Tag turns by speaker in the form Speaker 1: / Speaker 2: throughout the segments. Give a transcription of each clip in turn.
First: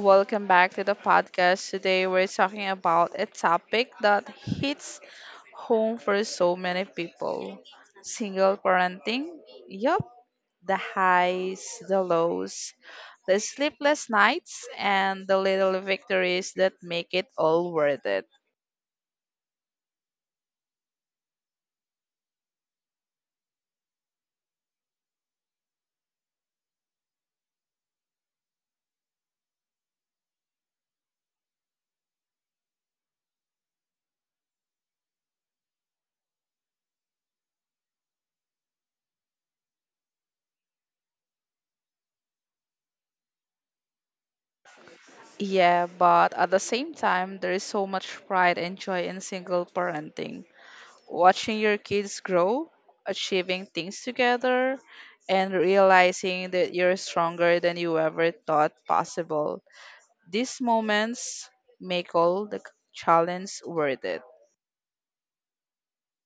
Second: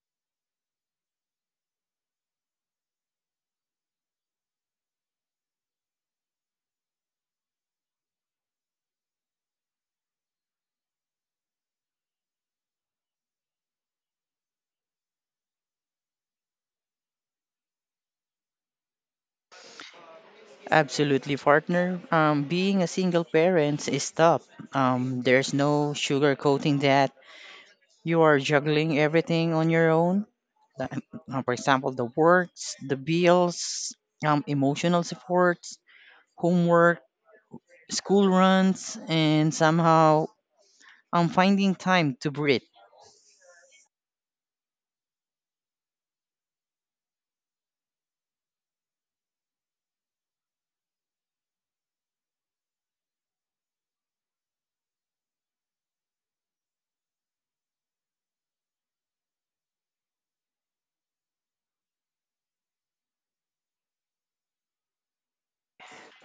Speaker 1: welcome back to the podcast. Today we're talking about a topic that hits home for so many people, single parenting. Yup, the highs, the lows, the sleepless nights, and the little victories that make it all worth it.
Speaker 2: Absolutely, partner. Being a single parent is tough. There's no sugarcoating that. You are juggling everything on your own. Like, For example, the works, the bills, emotional supports, homework, school runs, and somehow I'm finding time to breathe.
Speaker 1: Yeah, but at the same time, there is so much pride and joy in single parenting, watching your kids grow, achieving things together, and realizing that you're stronger than you ever thought possible. These moments make all the challenge worth it.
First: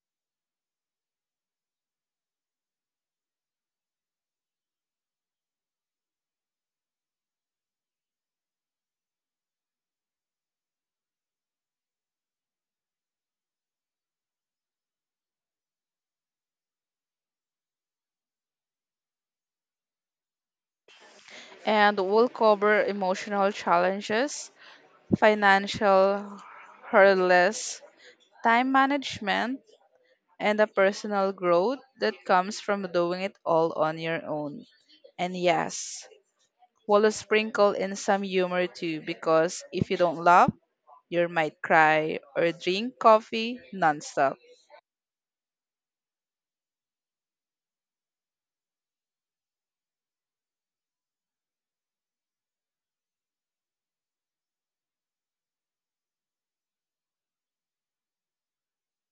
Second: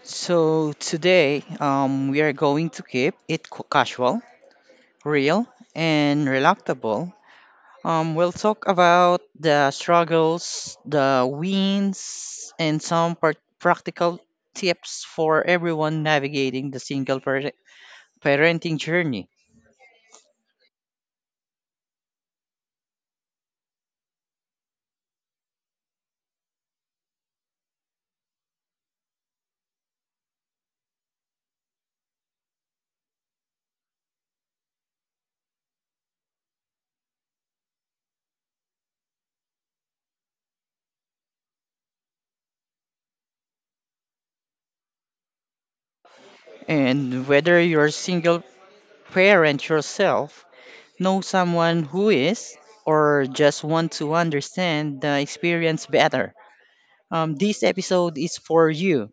Speaker 2: So today, we are going to keep it casual, real, and relatable. We'll talk about the struggles, the wins, and some practical tips for everyone navigating the single parenting journey.
Speaker 1: And we'll cover emotional challenges, financial hurdles, time management, and the personal growth that comes from doing it all on your own. And yes, we'll sprinkle in some humor too, because if you don't laugh, you might cry or drink coffee nonstop.
Speaker 2: And whether you're a single parent yourself, know someone who is, or just want to understand the experience better, this episode is for you.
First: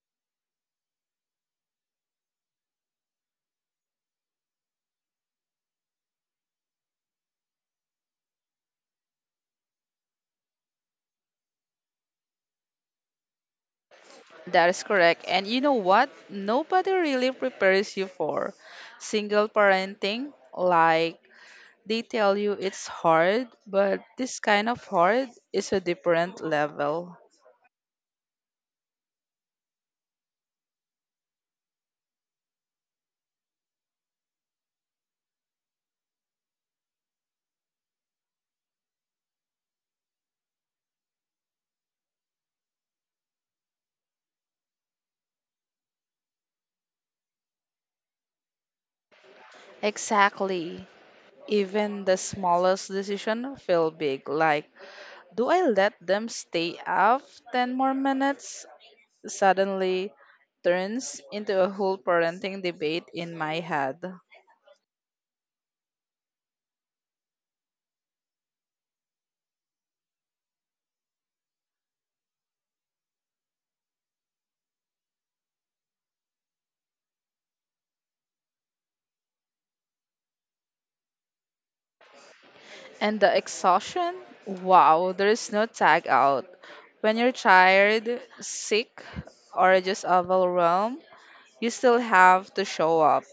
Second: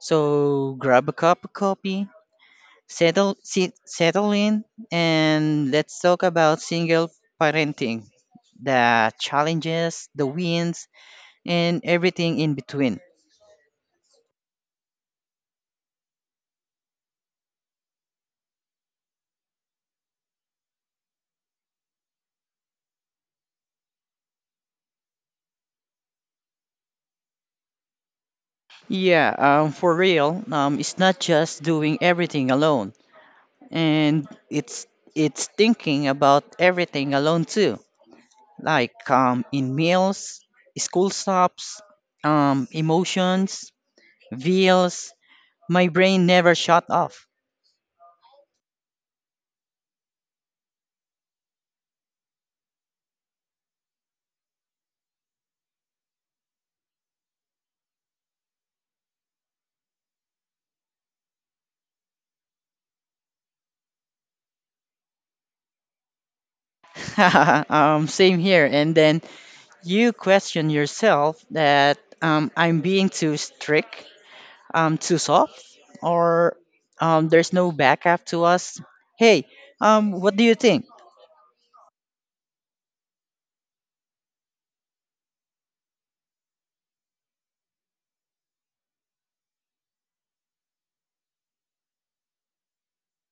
Speaker 2: So grab a cup of coffee, settle in, and let's talk about single parenting, the challenges, the wins, and everything in between.
Speaker 1: That is correct. And you know what? Nobody really prepares you for single parenting. Like, they tell you it's hard, but this kind of hard is a different level.
Speaker 2: Yeah, for real, it's not just doing everything alone, and it's thinking about everything alone too, like in meals, school stops, emotions, veils. My brain never shut off.
Speaker 1: Exactly. Even the smallest decision feel big. Like, do I let them stay up 10 more minutes suddenly turns into a whole parenting debate in my head.
Speaker 2: Same here. And then you question yourself that I'm being too strict, too soft, or there's no backup to us. Hey, what do you think?
Speaker 1: And the exhaustion? Wow, there is no tag out. When you're tired, sick, or just overwhelmed, you still have to show up.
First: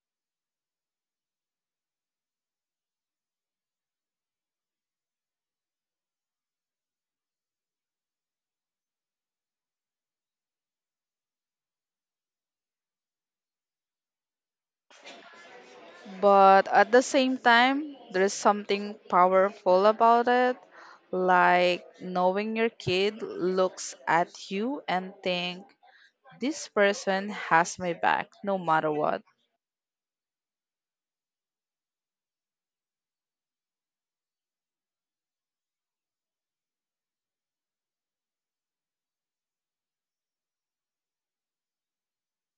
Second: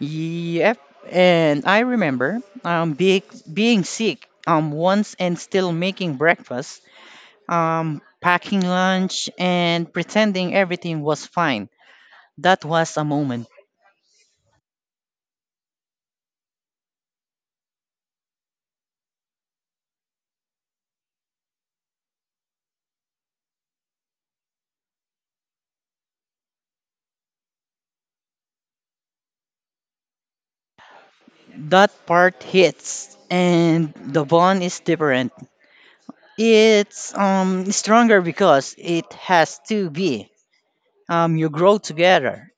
Speaker 2: Yep. And I remember being sick once and still making breakfast, packing lunch, and pretending everything was fine. That was a moment.
Speaker 1: But at the same time, there is something powerful about it, like knowing your kid looks at you and think, this person has my back no matter what.
Speaker 2: That part hits, and the bond is different. It's stronger because it has to be. You grow together.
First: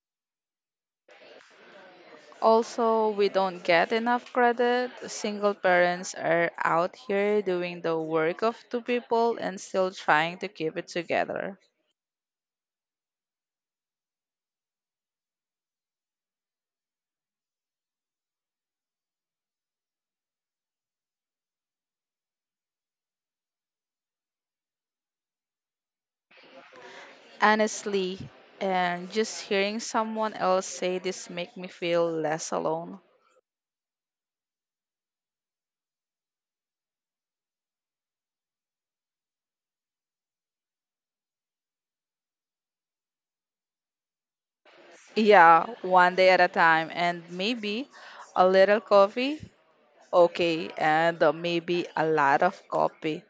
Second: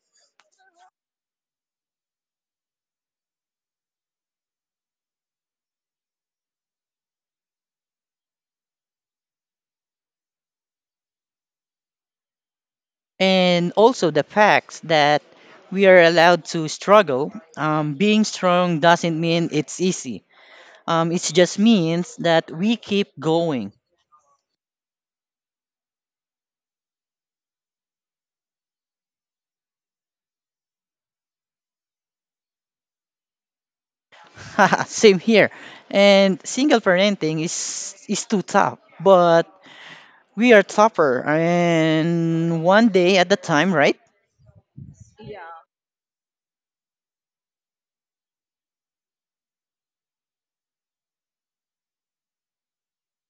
Speaker 1: Also, we don't get enough credit. Single parents are out here doing the work of two people and still trying to keep it together.
Speaker 2: And also the fact that we are allowed to struggle. Being strong doesn't mean it's easy. It just means that we keep going.
Speaker 1: Honestly, and just hearing someone else say this make me feel less alone.
Speaker 2: Same here. And single parenting is too tough. But we are tougher, and one day at a time, right?
Speaker 1: Yeah, one day at a time and maybe a little coffee. Okay, and maybe a lot of coffee.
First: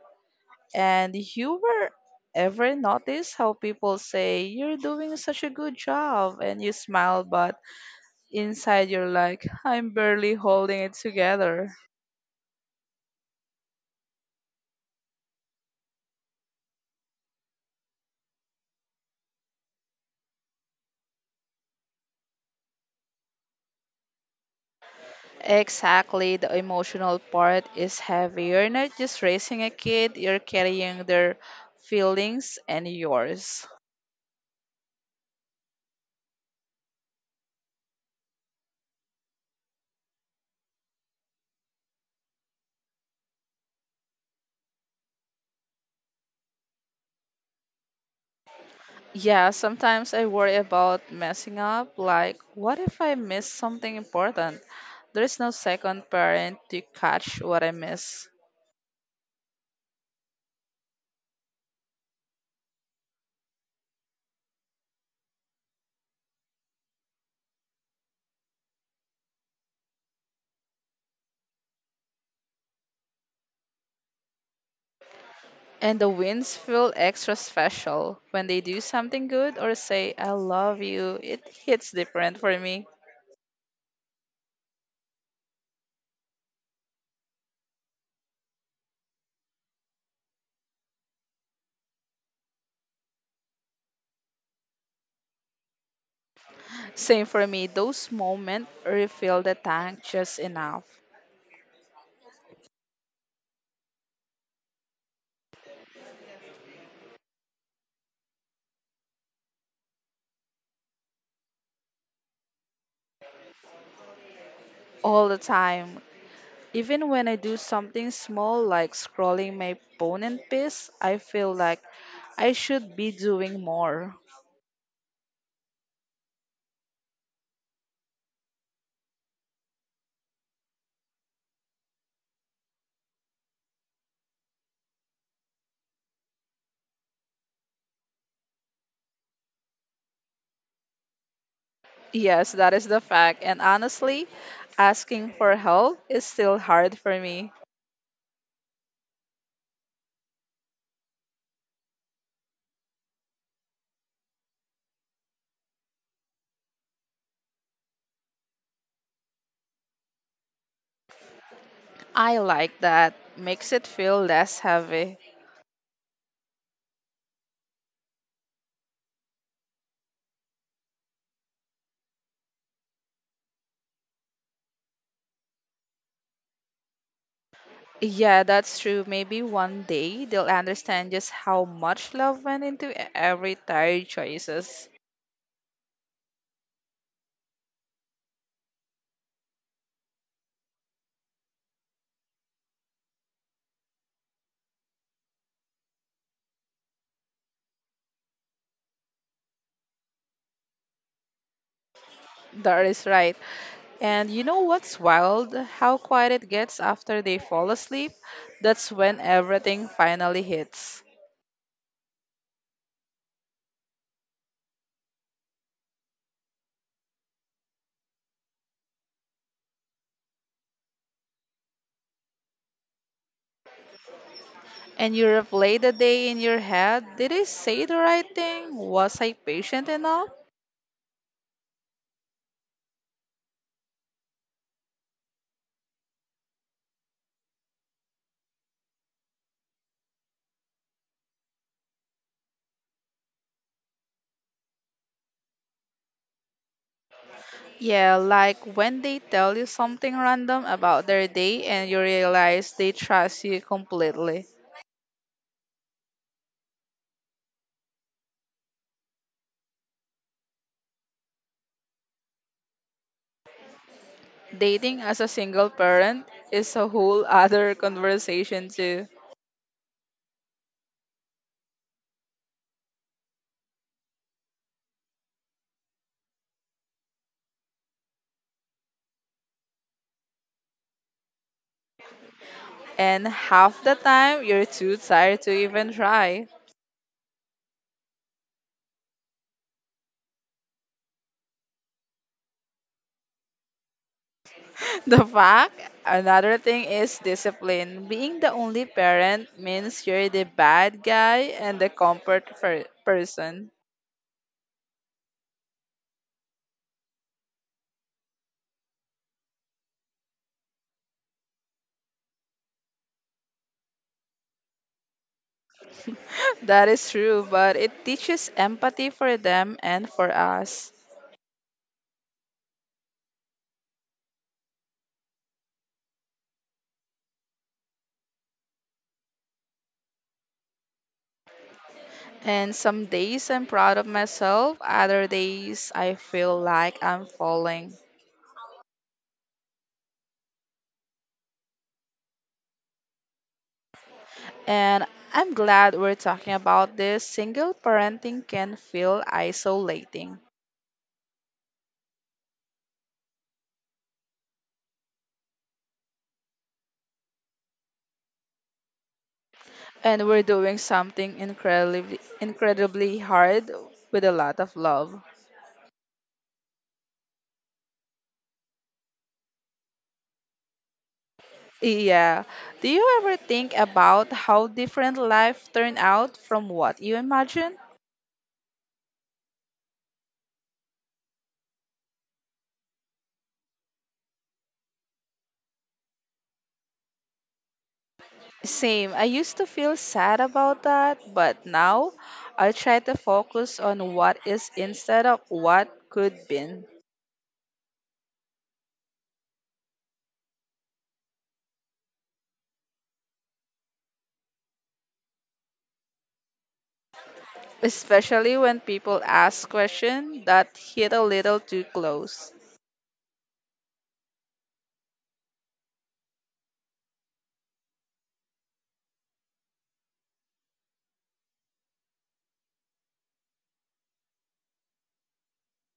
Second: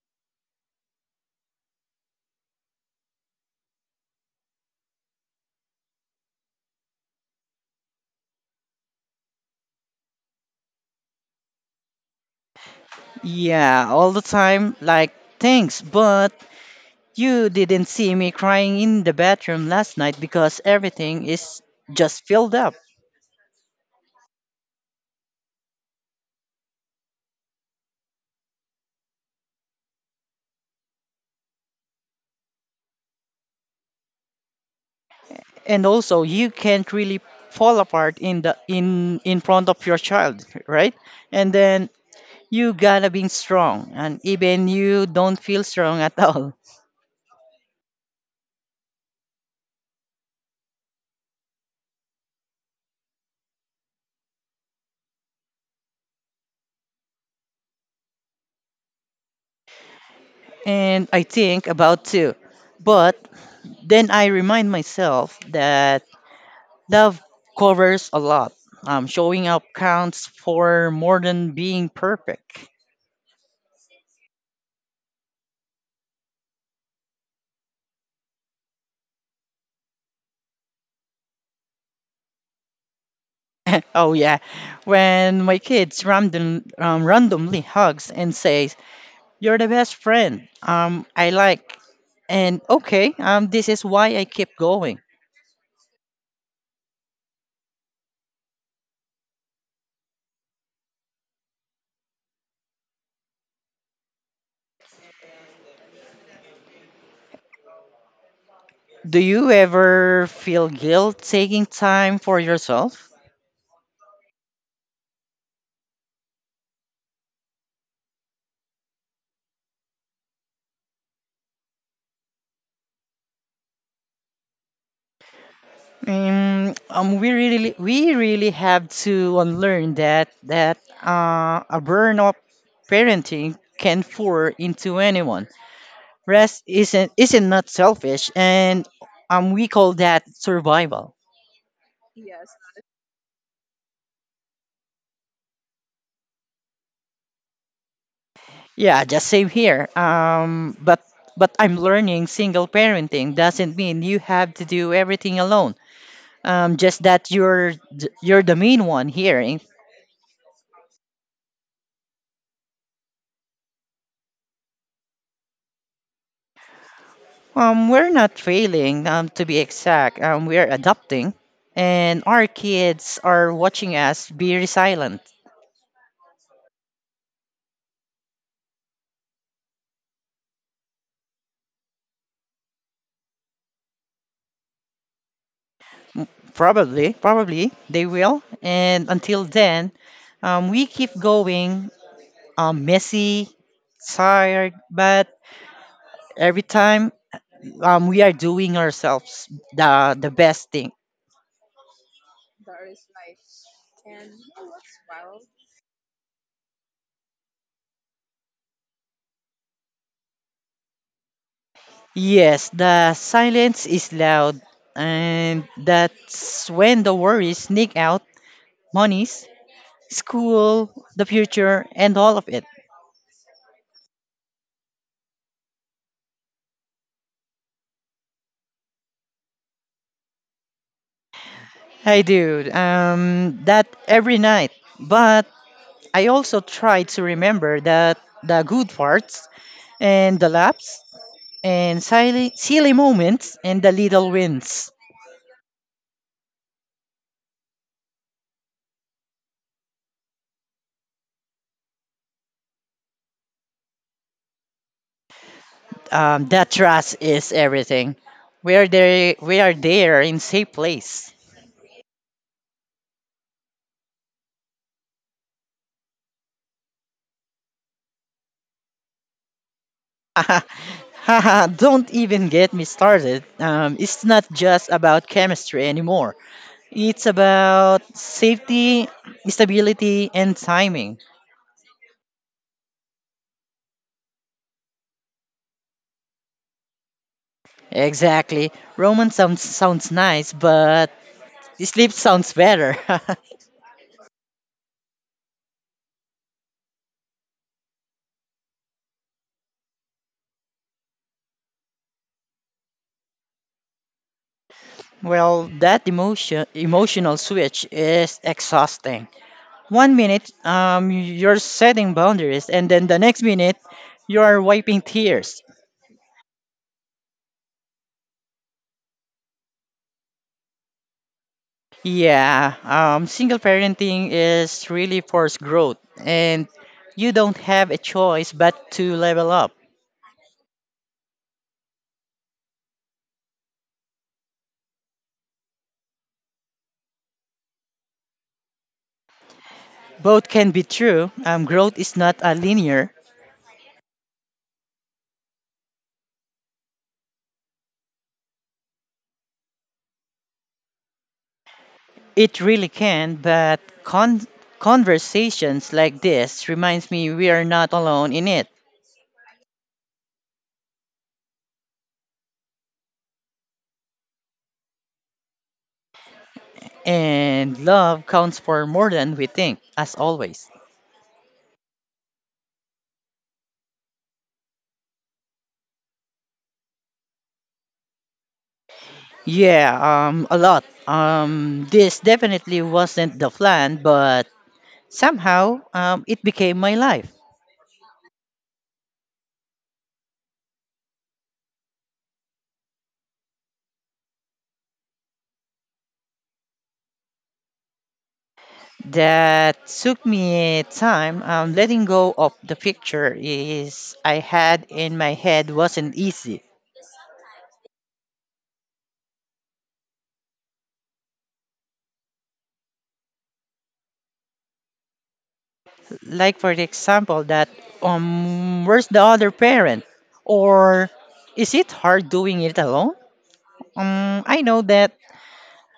Speaker 1: And you were ever notice how people say you're doing such a good job and you smile but inside you're like I'm barely holding it together.
Speaker 2: Yeah, all the time. Like, thanks, but you didn't see me crying in the bathroom last night because everything is just filled up.
Speaker 1: Exactly, the emotional part is heavy. You're not just raising a kid, you're carrying their feelings and yours.
Speaker 2: And also, you can't really fall apart in the in front of your child, right? And then you gotta be strong, and even you don't feel strong at all.
Speaker 1: Yeah, sometimes I worry about messing up. Like, what if I miss something important? There is no second parent to catch what I miss.
Speaker 2: And I think about too, but then I remind myself that love covers a lot. Showing up counts for more than being perfect.
Speaker 1: And the wins feel extra special when they do something good or say, I love you. It hits different for me.
Speaker 2: oh yeah, when my kids randomly hugs and says, "You're the best friend." I like, and okay, this is why I keep going.
Speaker 1: Same for me, those moments refill the tank just enough.
Speaker 2: Do you ever feel guilt taking time for yourself?
Speaker 1: All the time. Even when I do something small like scrolling my phone in peace, I feel like I should be doing more.
Speaker 2: We really have to unlearn that a burnout parenting can pour into anyone. Rest isn't not selfish, and we call that survival.
Speaker 1: Yes, that is the fact. And honestly, asking for help is still hard for me.
Speaker 2: Yeah, just same here. But I'm learning single parenting doesn't mean you have to do everything alone. Just that you're the main one here.
Speaker 1: I like that. Makes it feel less heavy.
Speaker 2: We're not failing, to be exact. We're adapting, and our kids are watching us be resilient.
Speaker 1: Yeah, that's true. Maybe one day they'll understand just how much love went into every tire choices.
Speaker 2: Probably they will. And until then, we keep going, messy, tired, but every time we are doing ourselves the best thing.
Speaker 1: That is right. And you know what's wild? How quiet it gets after they fall asleep. That's when everything finally hits.
Speaker 2: Yes, the silence is loud, and that's when the worries sneak out. Monies, school, the future, and all of it.
Speaker 1: And you replay the day in your head. Did I say the right thing? Was I patient enough?
Speaker 2: I do that every night. But I also try to remember that the good parts and the laps and silly moments and the little wins.
Speaker 1: Yeah, like when they tell you something random about their day and you realize they trust you completely.
Speaker 2: That trust is everything. We are there in safe place.
Speaker 1: Dating as a single parent is a whole other conversation, too.
Speaker 2: Don't even get me started. It's not just about chemistry anymore. It's about safety, stability, and timing.
Speaker 1: And half the time, you're too tired to even try.
Speaker 2: Exactly. Roman sounds nice, but sleep sounds better.
Speaker 1: The fact, another thing is discipline. Being the only parent means you're the bad guy and the comfort person.
Speaker 2: well, that emotional switch is exhausting. One minute, you're setting boundaries, and then the next minute, you're wiping tears.
Speaker 1: That is true, but it teaches empathy for them and for us.
Speaker 2: Yeah, single parenting is really forced growth, and you don't have a choice but to level up.
Speaker 1: And some days I'm proud of myself, other days I feel like I'm falling.
Speaker 2: Both can be true. Growth is not a linear.
Speaker 1: And I'm glad we're talking about this. Single parenting can feel isolating.
Speaker 2: It really can, but conversations like this reminds me we are not alone in it.
Speaker 1: And we're doing something incredibly incredibly hard with a lot of love.
Speaker 2: And love counts for more than we think, as always.
Speaker 1: Yeah. Do you ever think about how different life turned out from what you imagined?
Speaker 2: Yeah, a lot. This definitely wasn't the plan, but somehow it became my life.
Speaker 1: Same. I used to feel sad about that, but now I try to focus on what is instead of what could been.
Speaker 2: That took me time. Letting go of the picture is I had in my head wasn't easy.
Speaker 1: Especially when people ask questions that hit a little too close.
Speaker 2: Like, for the example that where's the other parent, or is it hard doing it alone? um i know that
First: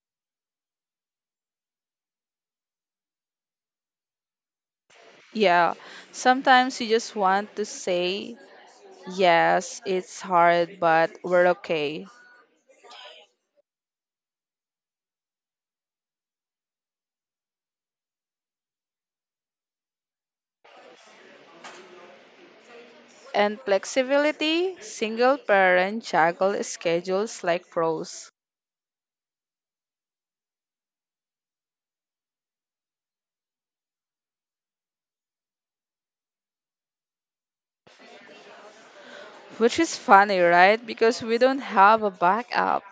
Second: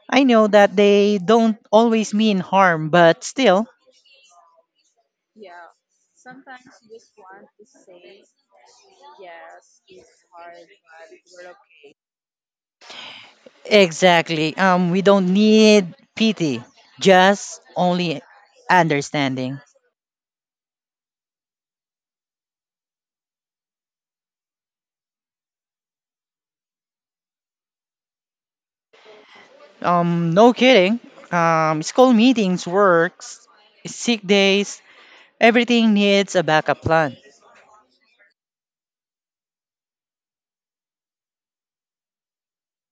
Speaker 2: I know that they don't always mean harm, but still
Speaker 1: Yeah, sometimes you just want to say, yes, it's hard, but we're okay.
Speaker 2: exactly we don't need pity, just only understanding.
Speaker 1: And flexibility, single parent juggle schedules like pros.
Speaker 2: No kidding. School meetings works, sick days, everything needs a backup plan.
Speaker 1: Which is funny, right? Because we don't have a backup.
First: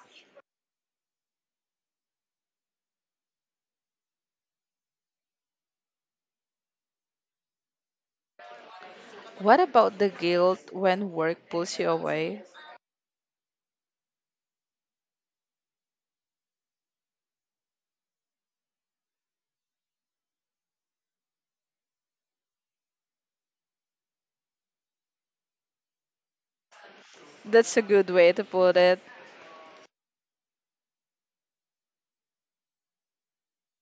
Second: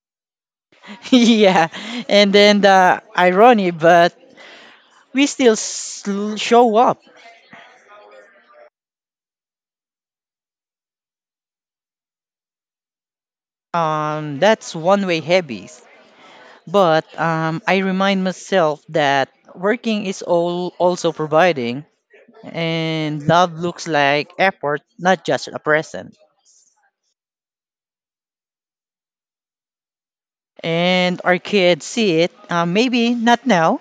Speaker 2: Yeah, and then the irony, but we still show up.
Speaker 1: What about the guilt when work pulls you away?
Speaker 2: That's one way hobbies. But I remind myself that working is all also providing, and love looks like effort, not just a present.
Speaker 1: That's a good way to put it.
Speaker 2: And our kids see it. Maybe not now,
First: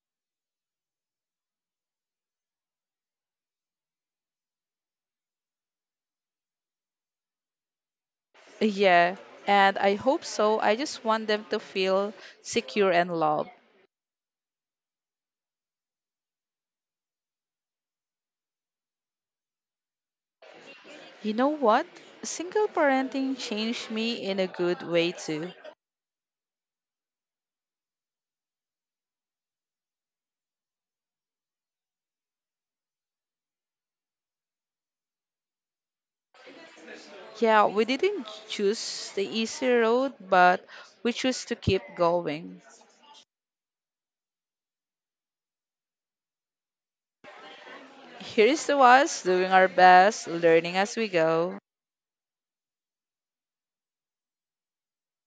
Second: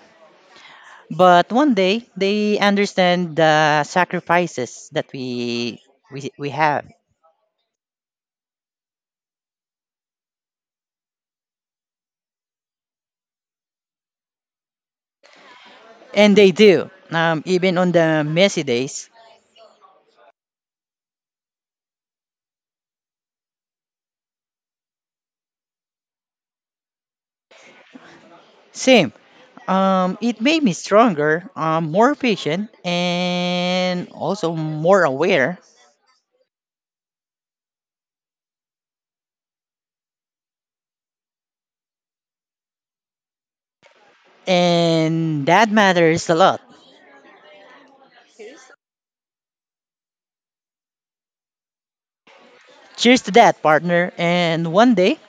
Speaker 2: but one day they understand the sacrifices that we have,
Speaker 1: Yeah, and I hope so. I just want them to feel secure and loved.
Speaker 2: and they do. Even on the messy days.
Speaker 1: You know what? Single parenting changed me in a good way too.
Speaker 2: Same. It made me stronger, more patient, and also more aware.
Speaker 1: Yeah, we didn't choose the easy road, but we chose to keep going.
Speaker 2: And that matters a lot.
Speaker 1: Here's to us doing our best, learning as we go,
Speaker 2: Cheers to that, partner. And one day,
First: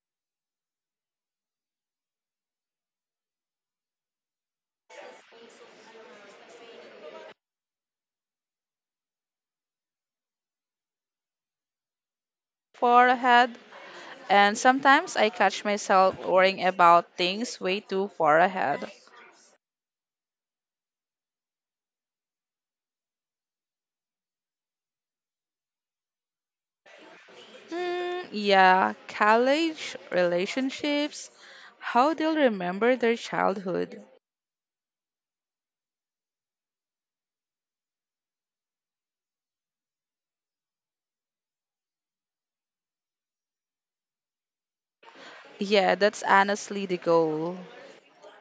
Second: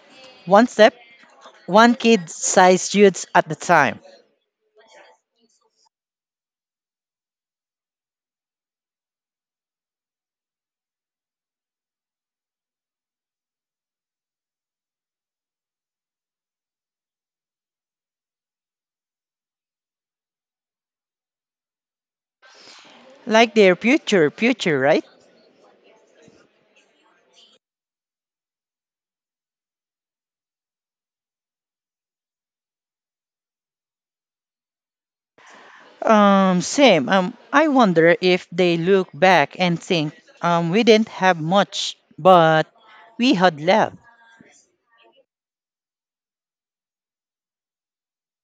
Speaker 2: one step, one kid-sized youths at the time.
Speaker 1: far ahead. And sometimes I catch myself worrying about things way too far ahead.
Speaker 2: Like their future, right?
Speaker 1: Mm, yeah, college, relationships, how they'll remember their childhood.
Speaker 2: Same. I wonder if they look back and think, we didn't have much, but we had love.
Speaker 1: Yeah, that's honestly the goal.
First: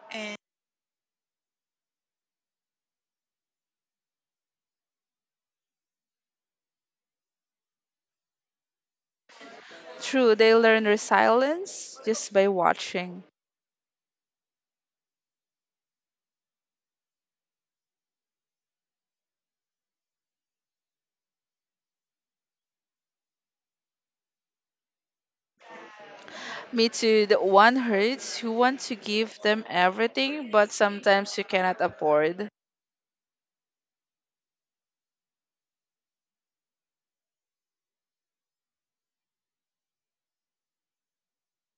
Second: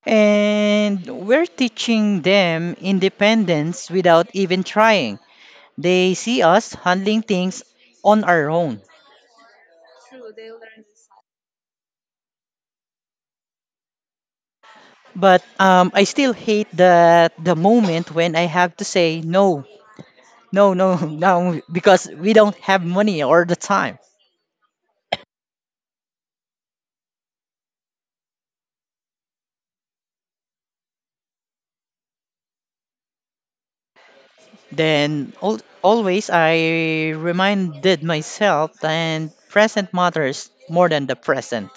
Speaker 2: And we're teaching them independence without even trying. They see us handling things on our own.
Speaker 1: True, they learn resilience just by watching.
Speaker 2: But I still hate the moment when I have to say no, no, no, no, because we don't have money or the time.
Speaker 1: Me too, the one hurts who want to give them everything, but sometimes you cannot afford.
Speaker 2: Then always I reminded myself and present matters more than the present.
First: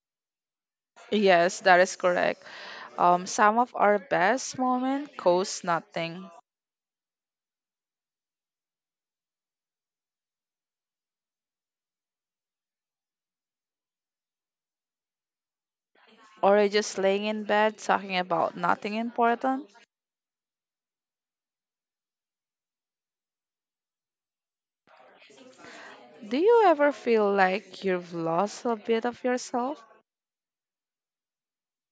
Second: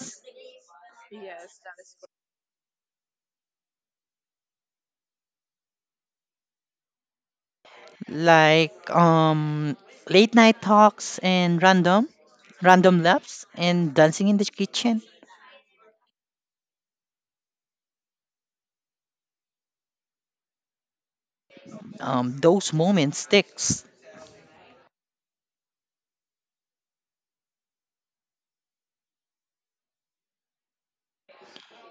Speaker 1: Yes, that is correct. Some of our best moment cost nothing.
Speaker 2: Like late night talks and random laughs and dancing in the kitchen.
Speaker 1: Or just laying in bed talking about nothing important.
Speaker 2: Those moments sticks.
Speaker 1: Do you ever feel like you've lost a bit of yourself?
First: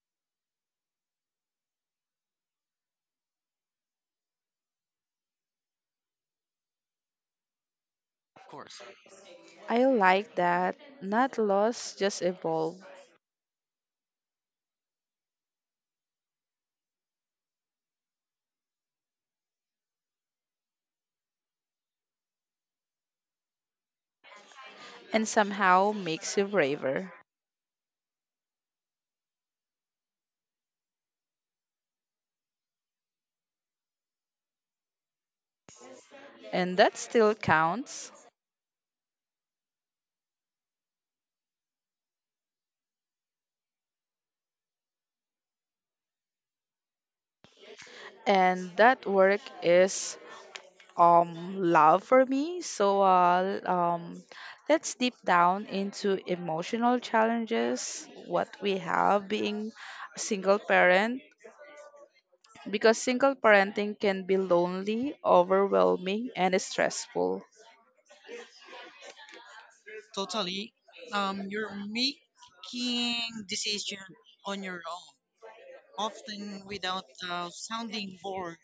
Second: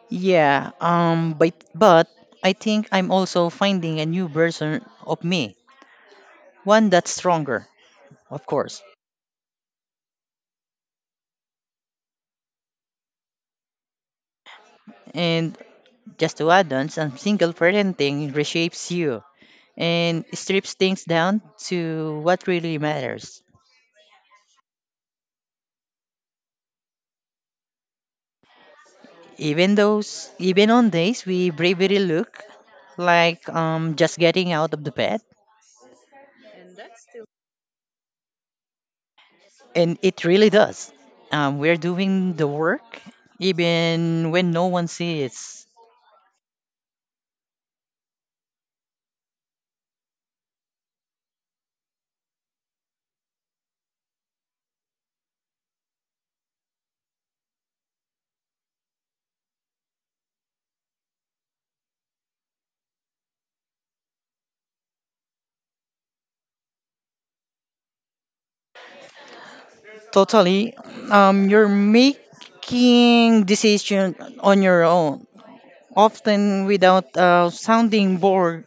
Speaker 2: Yeah, but I think I'm also finding a new version of me, one that's stronger, of course.
Speaker 1: I like that. Not lost, just evolved.
Speaker 2: And just to add on some single parenting reshapes you and strips things down to what really matters.
Speaker 1: And somehow makes you braver.
Speaker 2: Even those, even on days we bravery look like just getting out of the bed,
Speaker 1: And that still counts.
Speaker 2: and it really does. We're doing the work even when no one sees.
Speaker 1: And that work is love for me. So let's deep down into emotional challenges, what we have being a single parent, because single parenting can be lonely, overwhelming and stressful.
Speaker 2: Totally, you're making decision on your own, often without a sounding board,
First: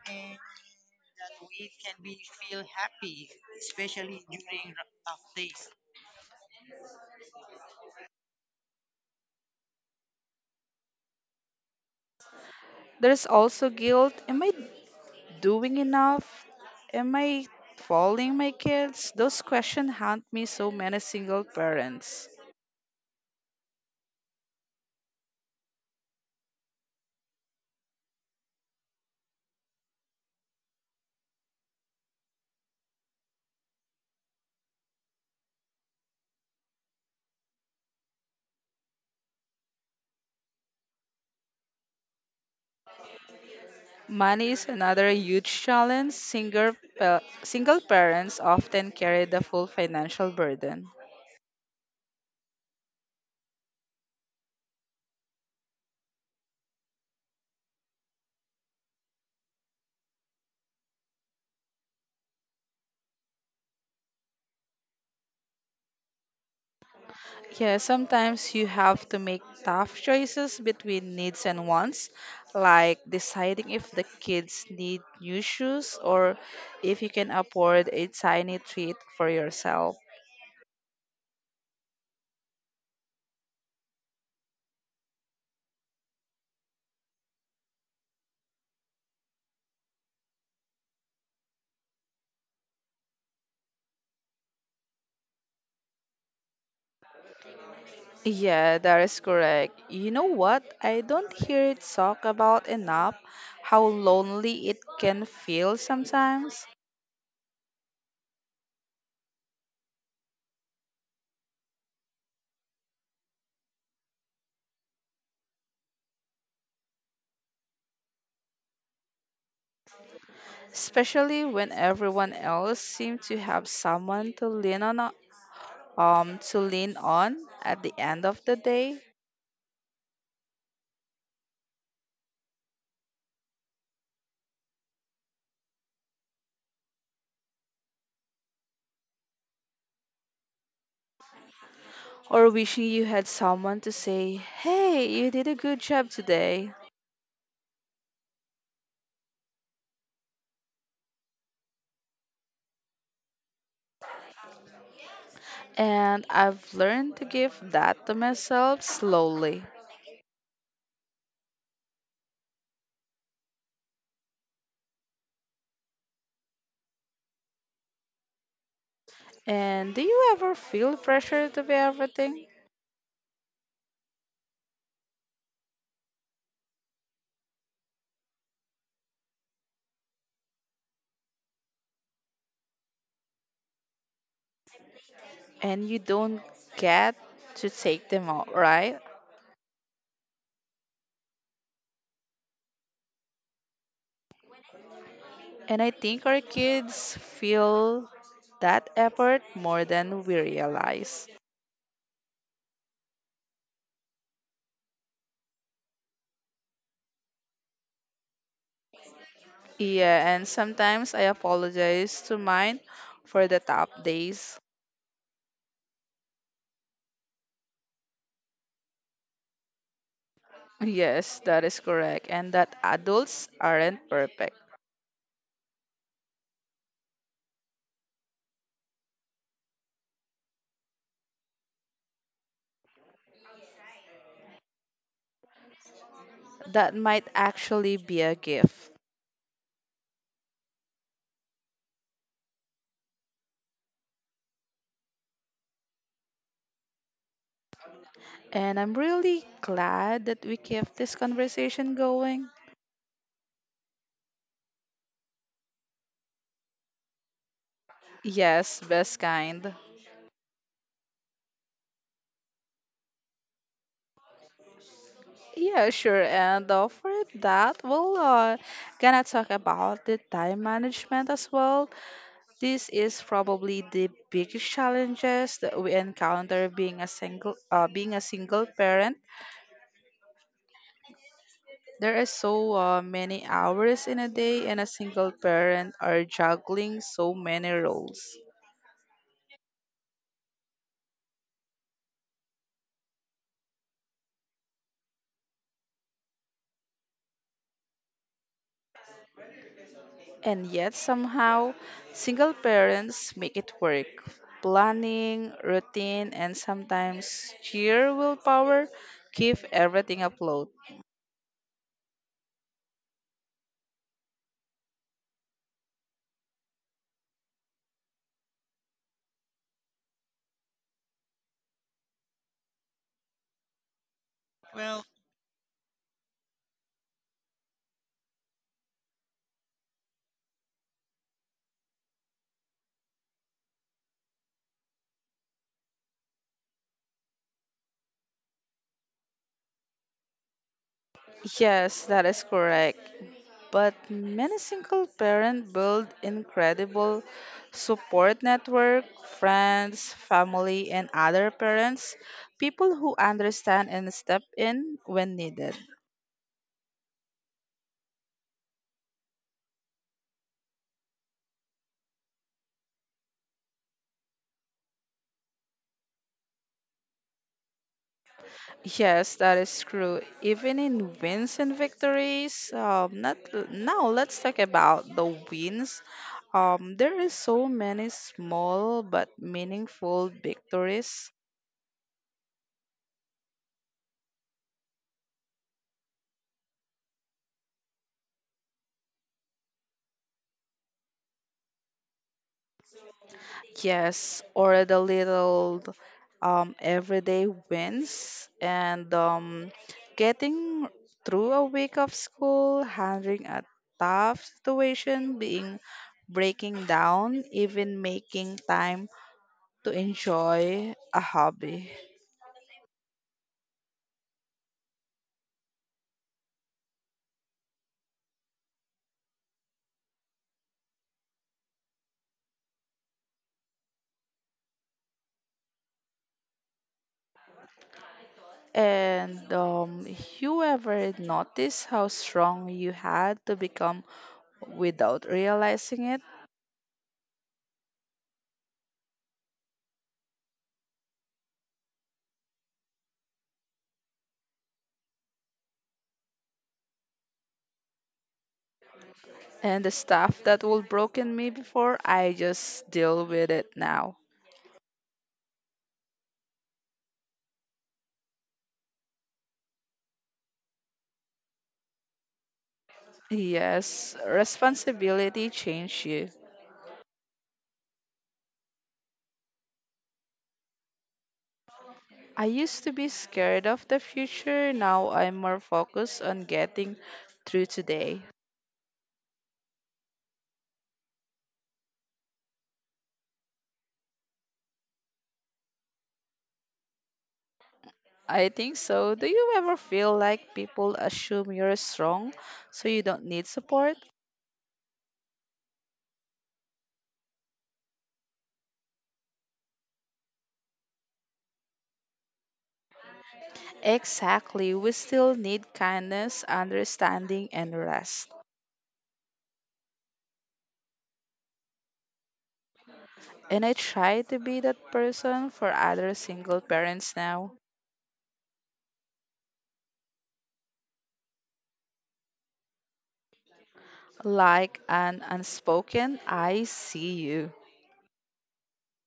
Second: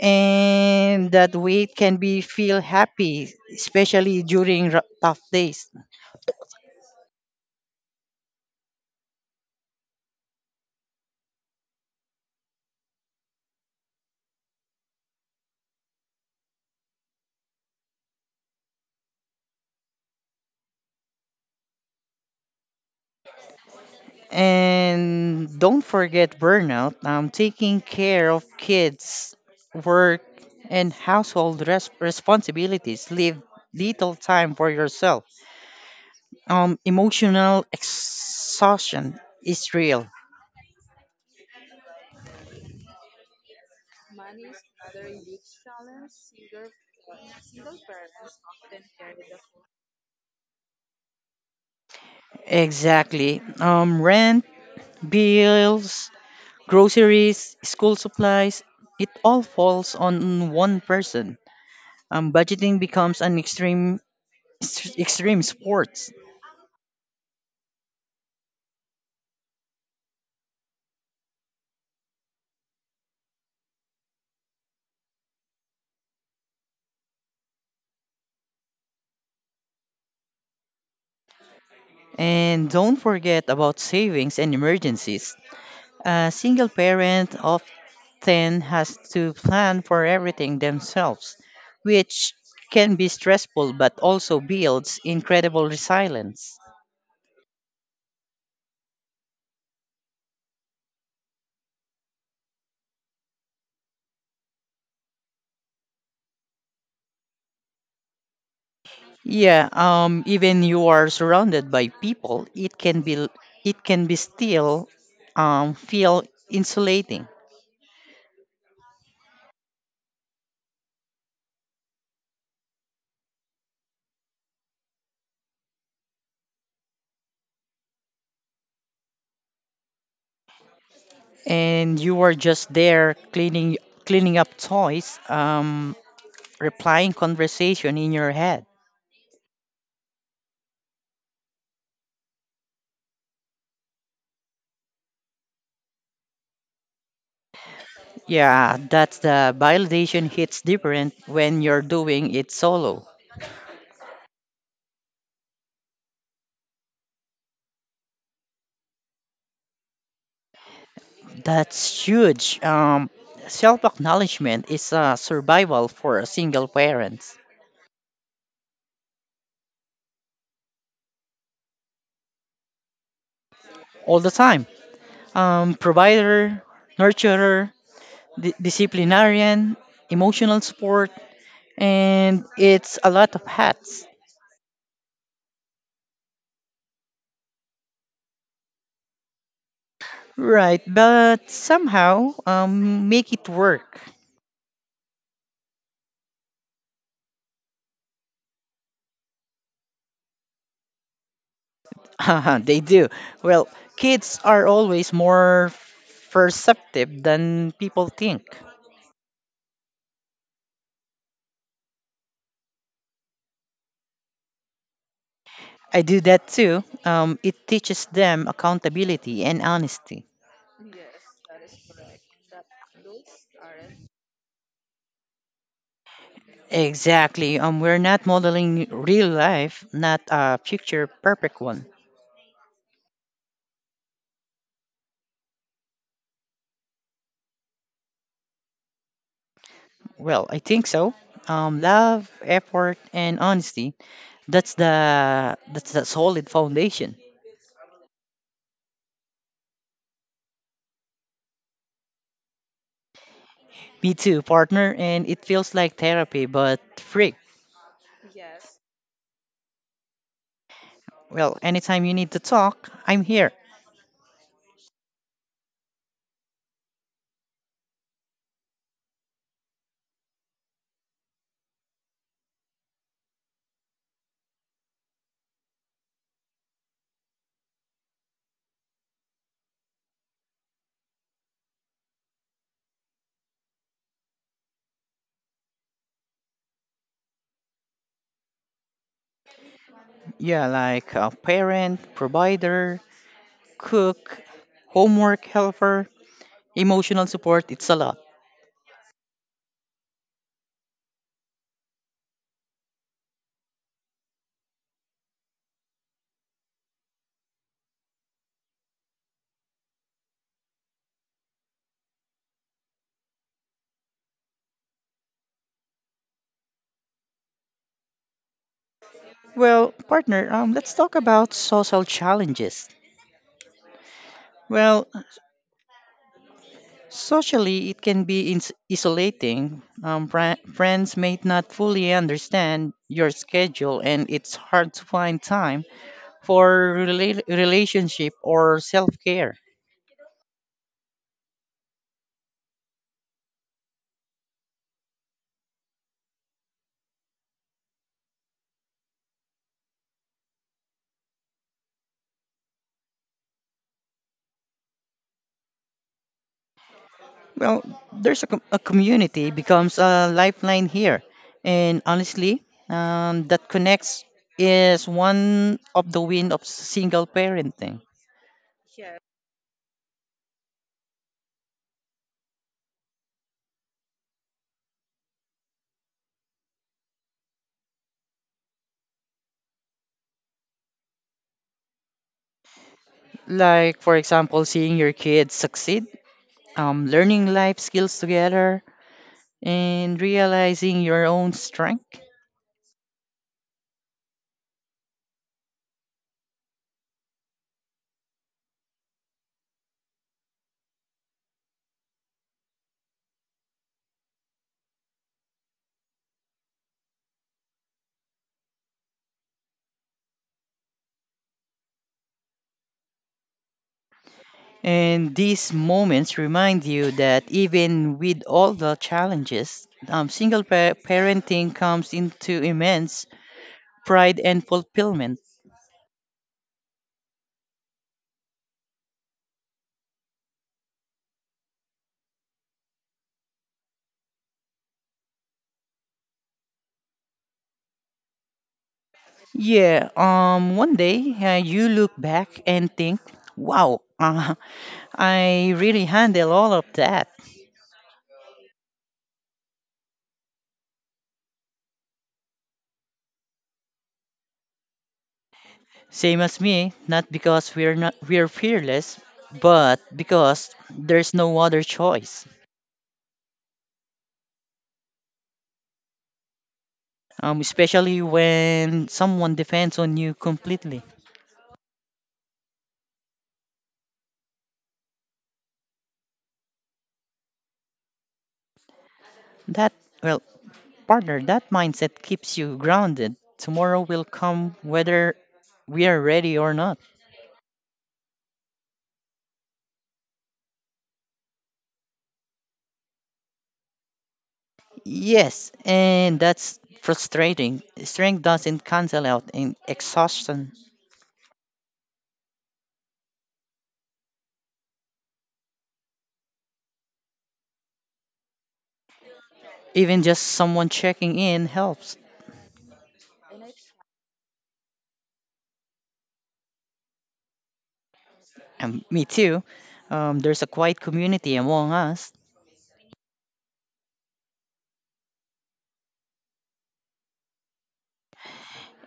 Speaker 2: and that weight can be feel happy, especially during tough days.
Speaker 1: There's also guilt. Am I doing enough? Am I following my kids? Those questions haunt me so many single parents.
Speaker 2: And don't forget burnout, taking care of kids, work, and household responsibilities leave little time for yourself. Emotional exhaustion is real.
Speaker 1: Money is another huge challenge. Single parents often carry the full financial burden.
Speaker 2: Exactly. Rent, bills, groceries, school supplies, it all falls on one person. Budgeting becomes an extreme sport.
Speaker 1: Yeah, sometimes you have to make tough choices between needs and wants, like deciding if the kids need new shoes or if you can afford a tiny treat for yourself.
Speaker 2: And don't forget about savings and emergencies. A single parent often has to plan for everything themselves, which can be stressful but also builds incredible resilience.
Speaker 1: Yeah, that is correct. You know what? I don't hear it talk about enough how lonely it can feel sometimes,
Speaker 2: Yeah, even you are surrounded by people, it can be still feel insulating,
Speaker 1: especially when everyone else seems to have someone to lean on, to lean on at the end of the day,
Speaker 2: and you are just there cleaning up toys, replying conversation in your head.
Speaker 1: or wishing you had someone to say, "Hey, you did a good job today."
Speaker 2: Yeah, that's the validation hits different when you're doing it solo.
Speaker 1: And I've learned to give that to myself slowly.
Speaker 2: That's huge. Self acknowledgement is a survival for a single parents
Speaker 1: And do you ever feel pressure to be everything?
Speaker 2: all the time. Provider, nurturer, disciplinarian, emotional support, and it's a lot of hats.
Speaker 1: And you don't get to take them out, right?
Speaker 2: Right, but somehow make it work.
Speaker 1: And I think our kids feel that effort more than we realize.
Speaker 2: they do. Well, kids are always more perceptive than people think.
Speaker 1: Yeah, and sometimes I apologize to mine for the tough days.
Speaker 2: I do that too. It teaches them accountability and honesty.
Speaker 1: Yes, that is correct. And that adults aren't perfect.
Speaker 2: Exactly. We're not modeling real life, not a picture perfect one.
Speaker 1: That might actually be a gift.
Speaker 2: Well, I think so. Love, effort, and honesty. That's the solid foundation.
Speaker 1: And I'm really glad that we kept this conversation going.
Speaker 2: Me too, partner, and it feels like therapy, but free.
Speaker 1: Yes, best kind.
Speaker 2: Well, anytime you need to talk, I'm here.
Speaker 1: Yeah, sure. And for that, we'll gonna talk about the time management as well. This is probably the biggest challenges that we encounter being a single parent. There are so many hours in a day, and a single parent are juggling so many roles.
Speaker 2: Yeah, like a parent, provider, cook, homework helper, emotional support, it's a lot.
Speaker 1: And yet, somehow, single parents make it work. Planning, routine, and sometimes sheer willpower keep everything afloat.
Speaker 2: Well, partner, let's talk about social challenges. Well, socially, it can be isolating. Friends may not fully understand your schedule, and it's hard to find time for relationship or self care.
Speaker 1: Yes, that is correct. But many single parents build incredible support network, friends, family, and other parents, people who understand and step in when needed.
Speaker 2: Well, there's a community becomes a lifeline here, and honestly, that connects is one of the win of single parenting.
Speaker 1: Yes, that is true. Even in wins and victories, not now. Let's talk about the wins. There is so many small but meaningful victories.
Speaker 2: Like for example, seeing your kids succeed, learning life skills together, and realizing your own strength.
Speaker 1: Yes, or the little everyday wins and getting through a week of school, handling a tough situation, being breaking down, even making time to enjoy a hobby.
Speaker 2: And these moments remind you that even with all the challenges, single parenting comes into immense pride and fulfillment.
Speaker 1: And you ever notice how strong you had to become without realizing it?
Speaker 2: Yeah, one day you look back and think, wow, I really handle all of that.
Speaker 1: And the stuff that would broken me before, I just deal with it now.
Speaker 2: Same as me, not because we're not we're fearless, but because there's no other choice.
Speaker 1: Yes, responsibility changed you.
Speaker 2: Especially when someone depends on you completely.
Speaker 1: I used to be scared of the future, now I'm more focused on getting through today.
Speaker 2: That well, partner, that mindset keeps you grounded. Tomorrow will come whether we are ready or not.
Speaker 1: I think so. Do you ever feel like people assume you're strong, so you don't need support?
Speaker 2: Yes, and that's frustrating. Strength doesn't cancel out in exhaustion.
Speaker 1: Exactly. We still need kindness, understanding, and rest.
Speaker 2: Even just someone checking in helps.
Speaker 1: And I try to be that person for other single parents now.
Speaker 2: And me too. There's a quiet community among us,
Speaker 1: Like an unspoken, I see you.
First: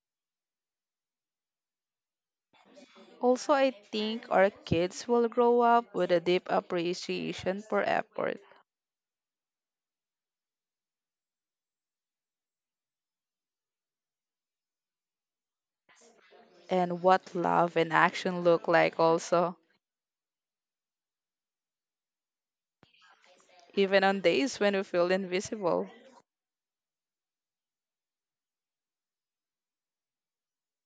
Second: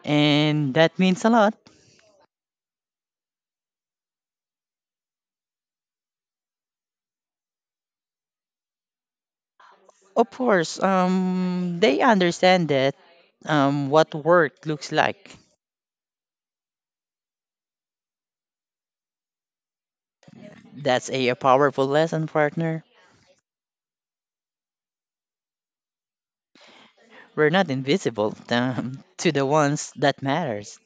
Speaker 2: and that means a lot.
Speaker 1: Also, I think our kids will grow up with a deep appreciation for effort
Speaker 2: Of course, they understand that what work looks like.
Speaker 1: and what love and action look like, also,
Speaker 2: That's a powerful lesson, partner.
Speaker 1: even on days when we feel invisible.
Speaker 2: We're not invisible to the ones that matters.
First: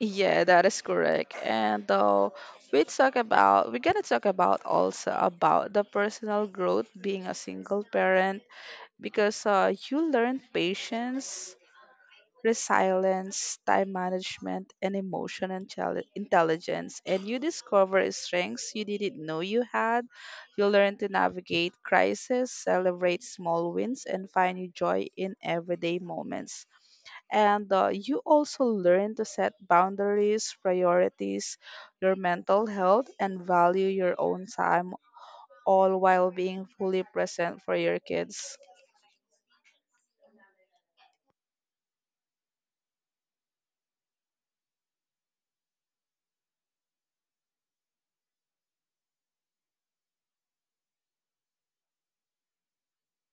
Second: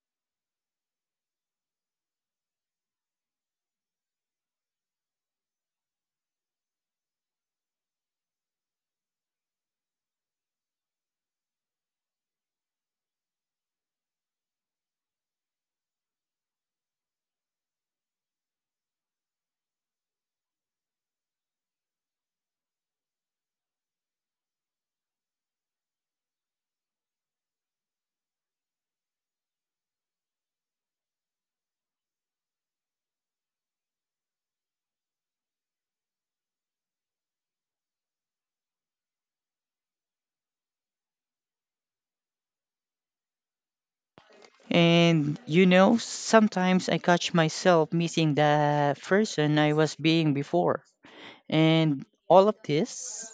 Speaker 1: Yeah, that is correct. And we're gonna talk about also about the personal growth being a single parent, because you learn patience, resilience, time management, and intelligence. And you discover strengths you didn't know you had. You learn to navigate crisis, celebrate small wins, and find your joy in everyday moments. And you also learn to set boundaries, priorities your mental health, and value your own time, all while being fully present for your kids.
Speaker 2: And you know, sometimes I catch myself missing the person I was being before. And all of this,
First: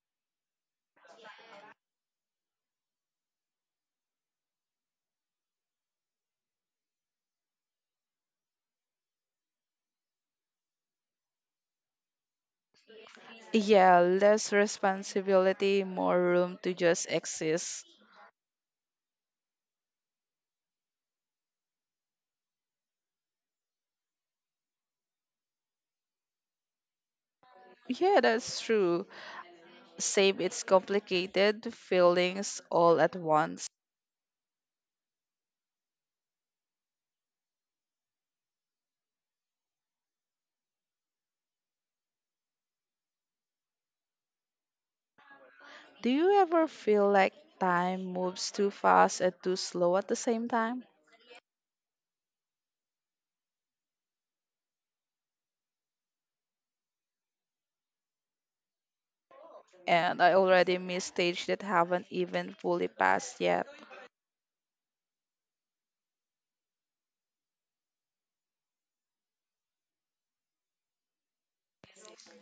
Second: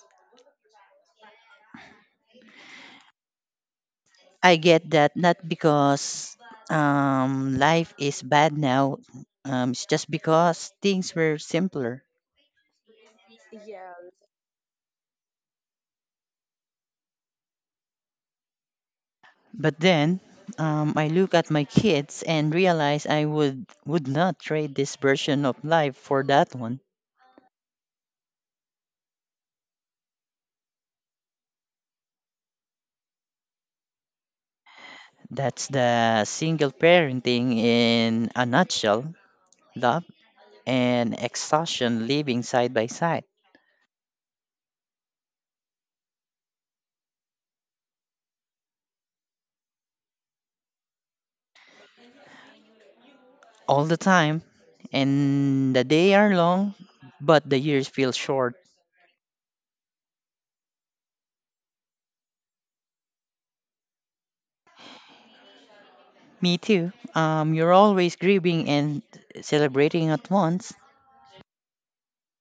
Speaker 2: I get that not because life is bad now, it's just because things were simpler.
Speaker 1: Yeah, less responsibility, more room to just exist.
Speaker 2: But then I look at my kids and realize would not trade this version of life for that one.
Speaker 1: Yeah, that's true. Save its complicated feelings all at once.
Speaker 2: That's the single parenting in a nutshell, love and exhaustion living side by side
Speaker 1: Do you ever feel like time moves too fast and too slow at the same time?
Speaker 2: all the time. And the day are long, but the years feel short.
Speaker 1: And I already missed stage that haven't even fully passed yet.
Speaker 2: Me too. You're always grieving and celebrating at once.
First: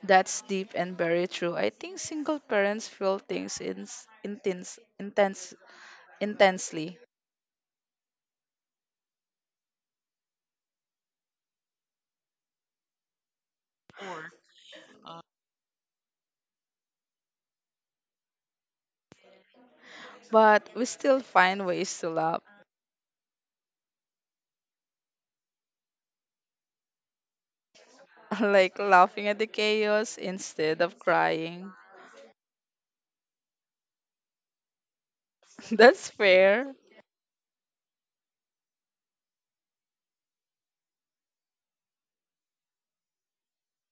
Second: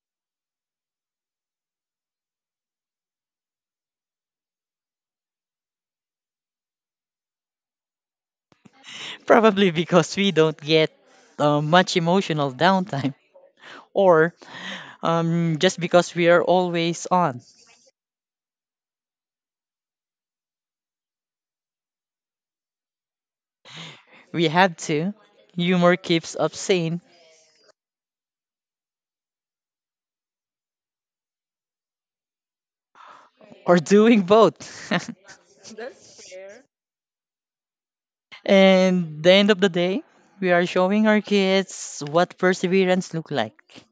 Speaker 1: That's deep and very true. I think single parents feel things intense, intense, intensely,
Speaker 2: Probably because we don't get much emotional downtime, or just because we are always on.
Speaker 1: but we still find ways to laugh.
Speaker 2: We have to. Humor keeps us sane,
Speaker 1: Like laughing at the chaos instead of crying.
Speaker 2: or doing both.
Speaker 1: That's fair.
Speaker 2: And the end of the day, we are showing our kids what perseverance look like.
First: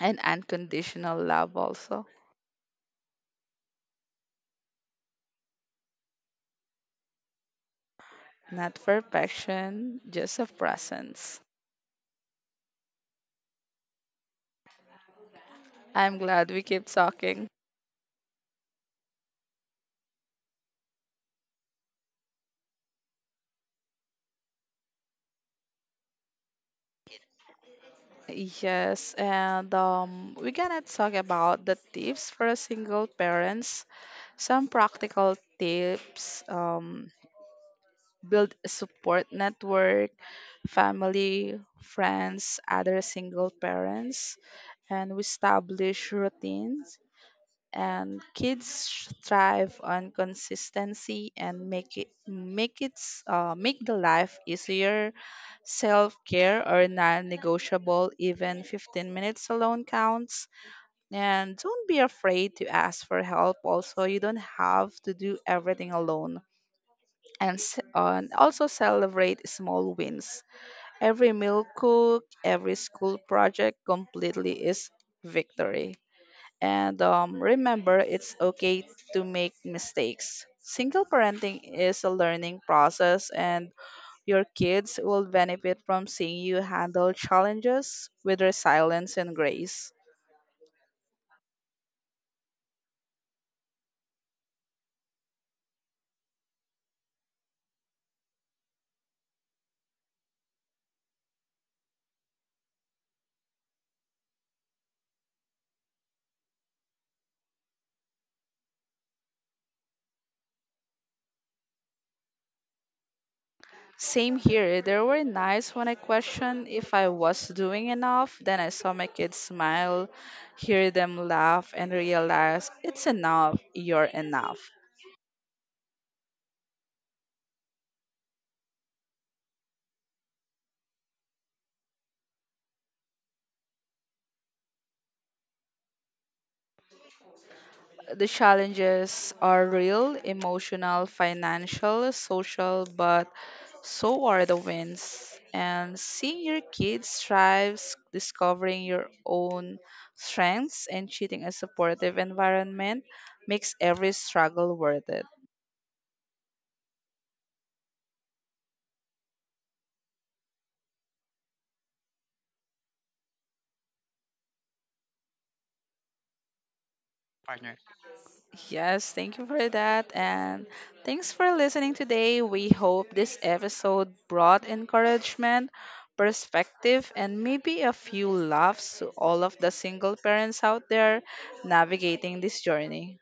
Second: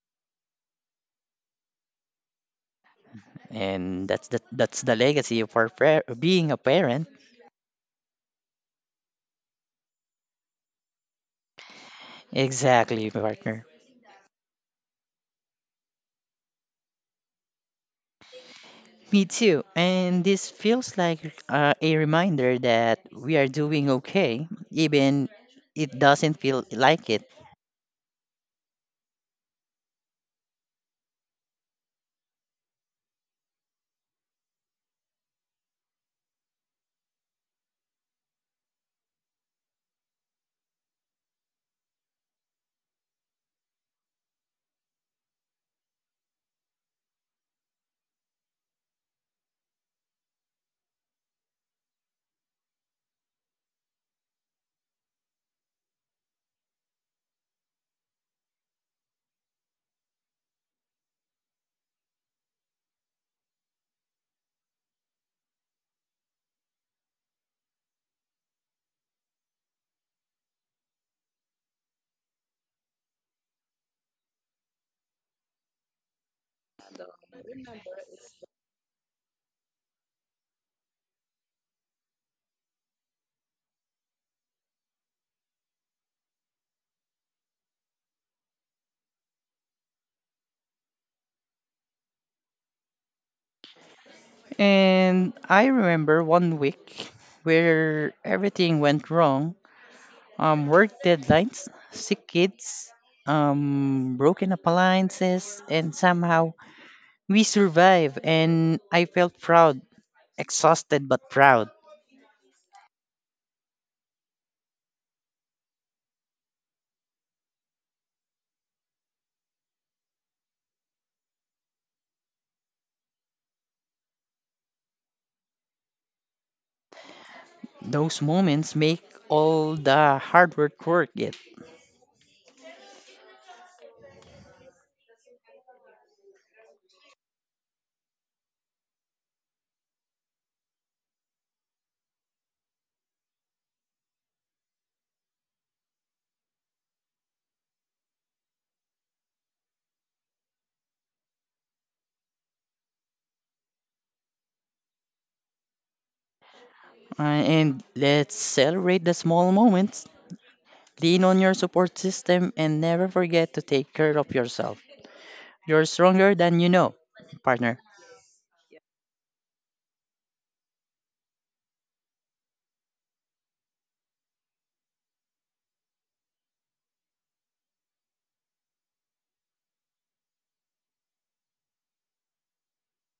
Speaker 1: And unconditional love also.
Speaker 2: And that's the legacy of our being a parent.
Speaker 1: Not perfection, just a presence.
Speaker 2: Exactly, partner.
Speaker 1: I'm glad we keep talking.
Speaker 2: Me too. And this feels like a reminder that we are doing okay, even it doesn't feel like it.
Speaker 1: Yes, and we're gonna talk about the tips for single parents. Some practical tips: build a support network, family, friends, other single parents, and we establish routines, and thrive on consistency and make the life easier. Self-care are non-negotiable, even 15 minutes alone counts. And don't be afraid to ask for help, also you don't have to do everything alone. And also celebrate small wins, every meal cooked, every school project completely is victory. And remember, it's okay to make mistakes. Single parenting is a learning process, and your kids will benefit from seeing you handle challenges with resilience and grace.
Speaker 2: And I remember one week where everything went wrong, work deadlines, sick kids, broken appliances, and somehow we survive. And I felt proud, exhausted but proud.
Speaker 1: Same here, there were nights when I questioned if I was doing enough. Then I saw my kids smile, hear them laugh, and realize it's enough, you're enough.
Speaker 2: Those moments make all the hard work worth it.
Speaker 1: The challenges are real, emotional, financial, social, but so are the wins. And seeing your kids thrive, discovering your own strengths, and cheating a supportive environment makes every struggle worth it.
Speaker 2: And let's celebrate the small moments. Lean on your support system and never forget to take care of yourself. You're stronger than you know, partner.
Speaker 1: Yes, thank you for that. And thanks for listening today. We hope this episode brought encouragement, perspective, and maybe a few laughs to all of the single parents out there navigating this journey.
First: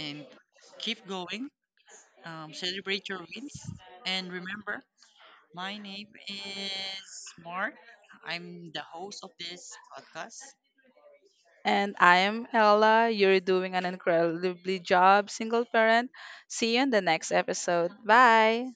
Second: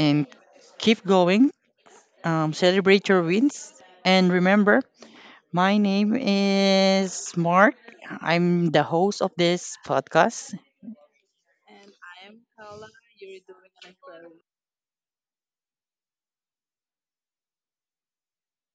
Speaker 2: And keep going. Celebrate your wins. And remember, my name is Mark. I'm the host of this podcast.
Speaker 1: And I am Ella. You're doing an incredibly job, single parent. See you in the next episode. Bye.